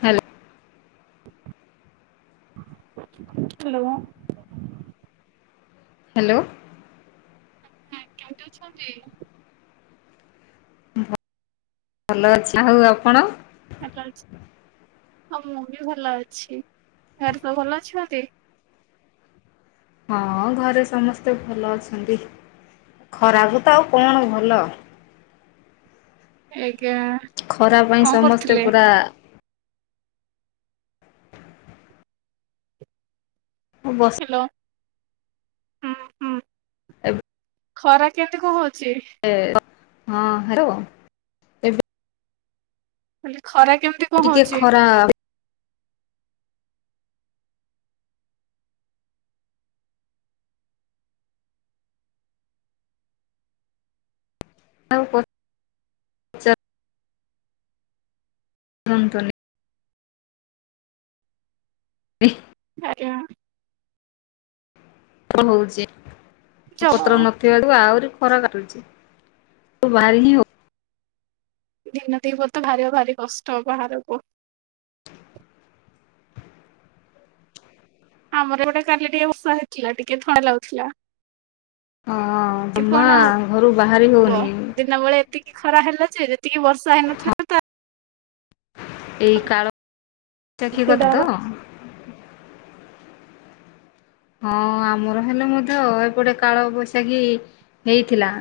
ହ୍ୟାଲ hello hello ଆଜ୍ଞା କେମିତି ଅଛନ୍ତି? ଭଲ ଅଛି ଆଉ ଆପଣ? ଭଲ ହଁ ମୁଁ ବି ଭଲ ଅଛି ଘରେ ତ ଭଲ ଅଛନ୍ତି? ହଁ ଘରେ ସମସ୍ତେ ଭଲ ଅଛନ୍ତି। ଖରାପ ତ ଆଉ କଣ ଭଲ। ଏକେଳା। ଖରା ପାଇଁ ସମସ୍ତେ ପୁରା ହବ। ତ ହୁଁ ହୁଁ। ଏବ ଖରା କେମିତି କଣ ହୋଉଚି? ଏ ଅ ହଁ ହାଲୋ। ଏବେ ମୁଁ କଇଲି ଖରା କେମତି ଟିକେ ଖରା ଆଉ ପତ। କୁହନ୍ତୁନି। ଏହ ଆଜ୍ଞା। କଣ ହୋଉଚି ଯଉ ପତ୍ର ନ ତିଆଡୁ ଆହୁରି ଖରା କଟୁଚି ଭାରି ହିଁ ହୋ ଦିନ ଦିପହରେ ଭାରିଵା ଭାରି କଷ୍ଟ ବାହାରୁକୁ। ଆମର ଏପଟେ କାଲି ଟିକେ ବର୍ଷା ହେଇଥିଲା। ଟିକେ ଥଣ୍ତା ଲାଗୁଥିଲା। ହଁ କି ତମା କଣ ଘରୁ ବାହାରି ହବ ହୋଉନି। ଦିନ ବୋଳେ ଏତିକି ଖରା ହେଲା ଯେ ଯେତିକି ବର୍ଷା ହଁ ହେଇନଥିଲା ତା ଏଇ କାଳ ତାଖି କଥା ସେଟା ତ? ହଁ ଆମର ହେନେ ମଧ୍ୟ ଏପଟେ କାଳ ବୈଶାଖୀ ହେଇଥିଲା।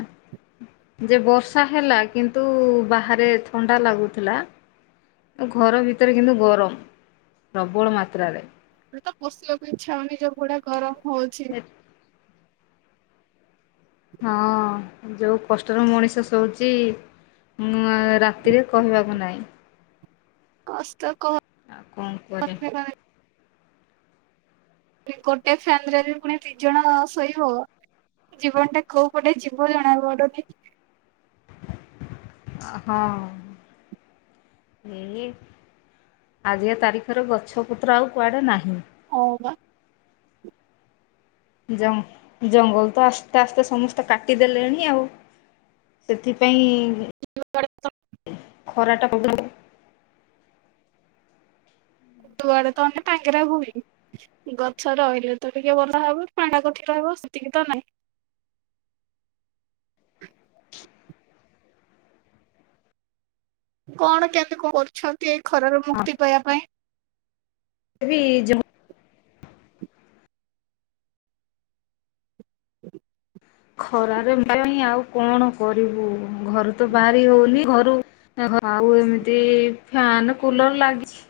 ଯେ ବର୍ଷା ହେଲା କିନ୍ତୁ ବାହାରେ ଥଣ୍ଡା ଲାଗୁଥିଲା। ଘର ଭିତରେ କିନ୍ତୁ ଗରମ ପ୍ରବଳ ମାତ୍ରାରେ। ଘରେ ତ ପଷିବାକୁ ଇଛା ହୋଉନି ଯୋଉ ଭଳିଆ ଗରମ ହୋଉଚି। ହଁ ଯୋଉ କଷ୍ଟରେ ମଣିଷ ଶୋଉଚି ମାଆ ରାତିରେ କହିବାକୁ ନାଇଁ। କଷ୍ଟ କ ଆଉ କଣ କରିବ। ପ୍ରି ଗୋଟେ ଫ୍ୟାନ ରେ ବି ପୁଣି ଦି ଜଣ ଶୋଇିବ? ଜୀବନ ଟା କୋଉ ପଟେ ଜୀବ ଜଣା ପଡୁନି। ଅ ହଁ। ଏଇ ଆଜିକା ତାରିଖରେ ଗଛ ପତ୍ର ଆଉ କୁଆଡ଼େ ନାହିଁ। ହଁ ବା। ଜଙ୍ଗ ଜଙ୍ଗଲ ତ ଆସ୍ତେ ଆସ୍ତେ ସମସ୍ତେ କାଟିଦେଲେଣି ଆଉ। ସେଥିପାଇଁ ଖରା ଟା ବଢ଼ୁଚି। ଦୁଆଡେ ତନେ ସବୁଆଡେ ଟାଙ୍ଗେରା ଭୁଇଁ। ଗଛ ରହିଲେ ତ ଟିକେ ଭଲ ହବ ପାଣ୍ଡା କଠି ରହିବ ସେତିକି ତ ନାହିଁ। କଣ କେମିତି କରୁଛନ୍ତି ଏଇ ଖରାରୁ ମୁକ୍ତି ପାଇବା ପାଇଁ? ରି ଜମୁ [unintelligible] ଖରାରେ ମାନି ଆଉ କଣ କରିବୁ ଘରୁ ତ ବାହାରି ହୋଉନି। ଘରୁ ଓହ ଆଉ ଏମିତି ଫ୍ୟାନ କୁଲର ଲାଗିଛି।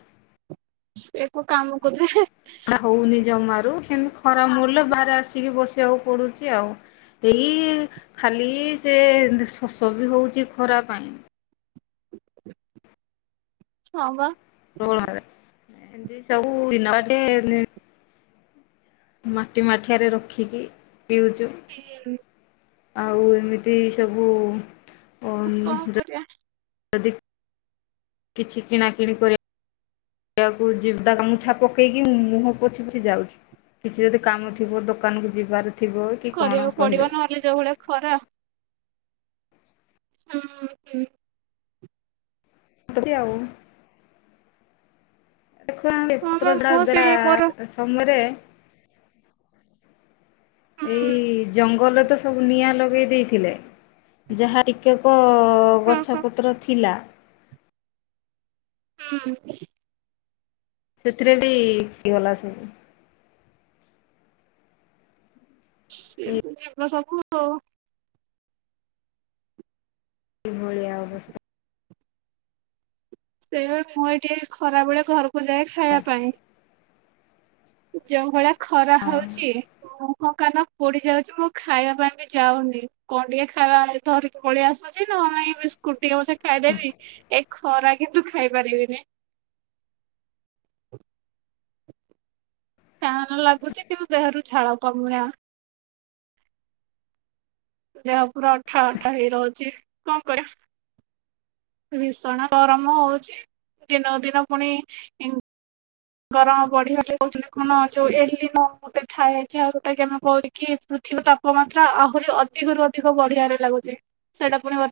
ସେ କୋଉ କାମ କୁ ଜେ। ଏଟା ହୋଉନି ଜମାରୁ। କେମିତି ଖରା ମୂଲ୍ୟ ବାହାରେ ଆସିକି ବସିବାକୁ ପଡୁଚି ଆଉ। ଏଇ ଖାଲି ସେ ସ-ସମି ବି କହୁଚି ଖରା ପାଇଁ। ହଁ ବା। [inaudible] ମାଟି ମାଠିଆରେ ରଖିକି ପିଉଚୁ। [inaudible] ଆଉ ଏମିତି ସବୁ କଣ କରିବା। [inaudible] କିଛି କିଣାକିଣି କରିବା କରିବାକୁ ଯିବା ଗାମୁଛା ପକେଇକି ମୁହଁ ପୋଛି ପୋଛି ଯାଉଚି। କିଛି ଯଦି କାମ ଥିବ ଦୋକାନକୁ ଯିବାର ଥିବ କି କଣ କରିବାକୁ କହିଲେ ପଡିବ ନହେଲେ ଯୋଉ ଭଳିଆ ଖରା। ଉଁ ହୁଁ। ହୁଁ [inaudible] [unintelligible] ଏଇ ହଁ ବା ଜଙ୍ଗଲ ମୁଁ ସେଇ ମୋର ହୁଁ ତ ସବୁ ନିଆଁ ଲଗେଇ ଦେଇଥିଲେ ଯାହା ଟିକେକ ହଁ ଗଛ ହଁ ପତ୍ର ଥିଲା ହୁଁ ସେଥିରେ ବି କିଏ ପୋଡି ଗଲା ସବୁ। ଯିବ ସବୁ ଆଉ। ଏଭଳିଆ ଅବସ୍ଥା ସେଇଆବା ମୁଁ ଏ ଟିକେ ଖରା ବଳେ ଘରକୁ ଯାଏ ଖାଇବା ପାଇଁ। ଜଉ ଭଳିଆ ଖରା ହଉଚି ମୁହଁ, କାନ ପୋଡି ଯାଉଚି ମୁଁ ଖାଇବା ପାଇଁ ବି ଯାଉନି କଣ ଟିକେ ଖାଇବା ଧରି ପଳେଇ ଆସୁଚି, ନହେଲେ ନାଇଁ ବିସ୍କୁଟ ଟିକେ ପଛେ ଖାଇଦେବି ଏ ଖରା କିନ୍ତୁ ଖାଇ ପାରିବିନି। ଫ୍ୟାନ୍ ଲାଗୁଚି କିନ୍ତୁ ଦେହରୁ ଝାଳ କମୁନି। ଦେହ ପୁରା ଅଠା ଅଠା ହେଇ ରହୁଛି କଣ କରିମ। ଭୀଷଣ ଗରମ ହଉଚି ଦିନ ଦିନ ପୁଣି ଇ ଗରମ ବଢିବ ବୋଲି କହୁଛନ୍ତି କଣ ଯୋଉ ଏଲିନୋ ଗୋଟେ ଥାଏ ଯାହା ଗୋଟା କି ଆମେ କରିକି ପୃଥିବୀ ତାପମାତ୍ରା ଆହୁରି ଅଧିକରୁ ଅଧିକ ବଢିଵା ରେ ଲାଗୁଚି। [unintelligible]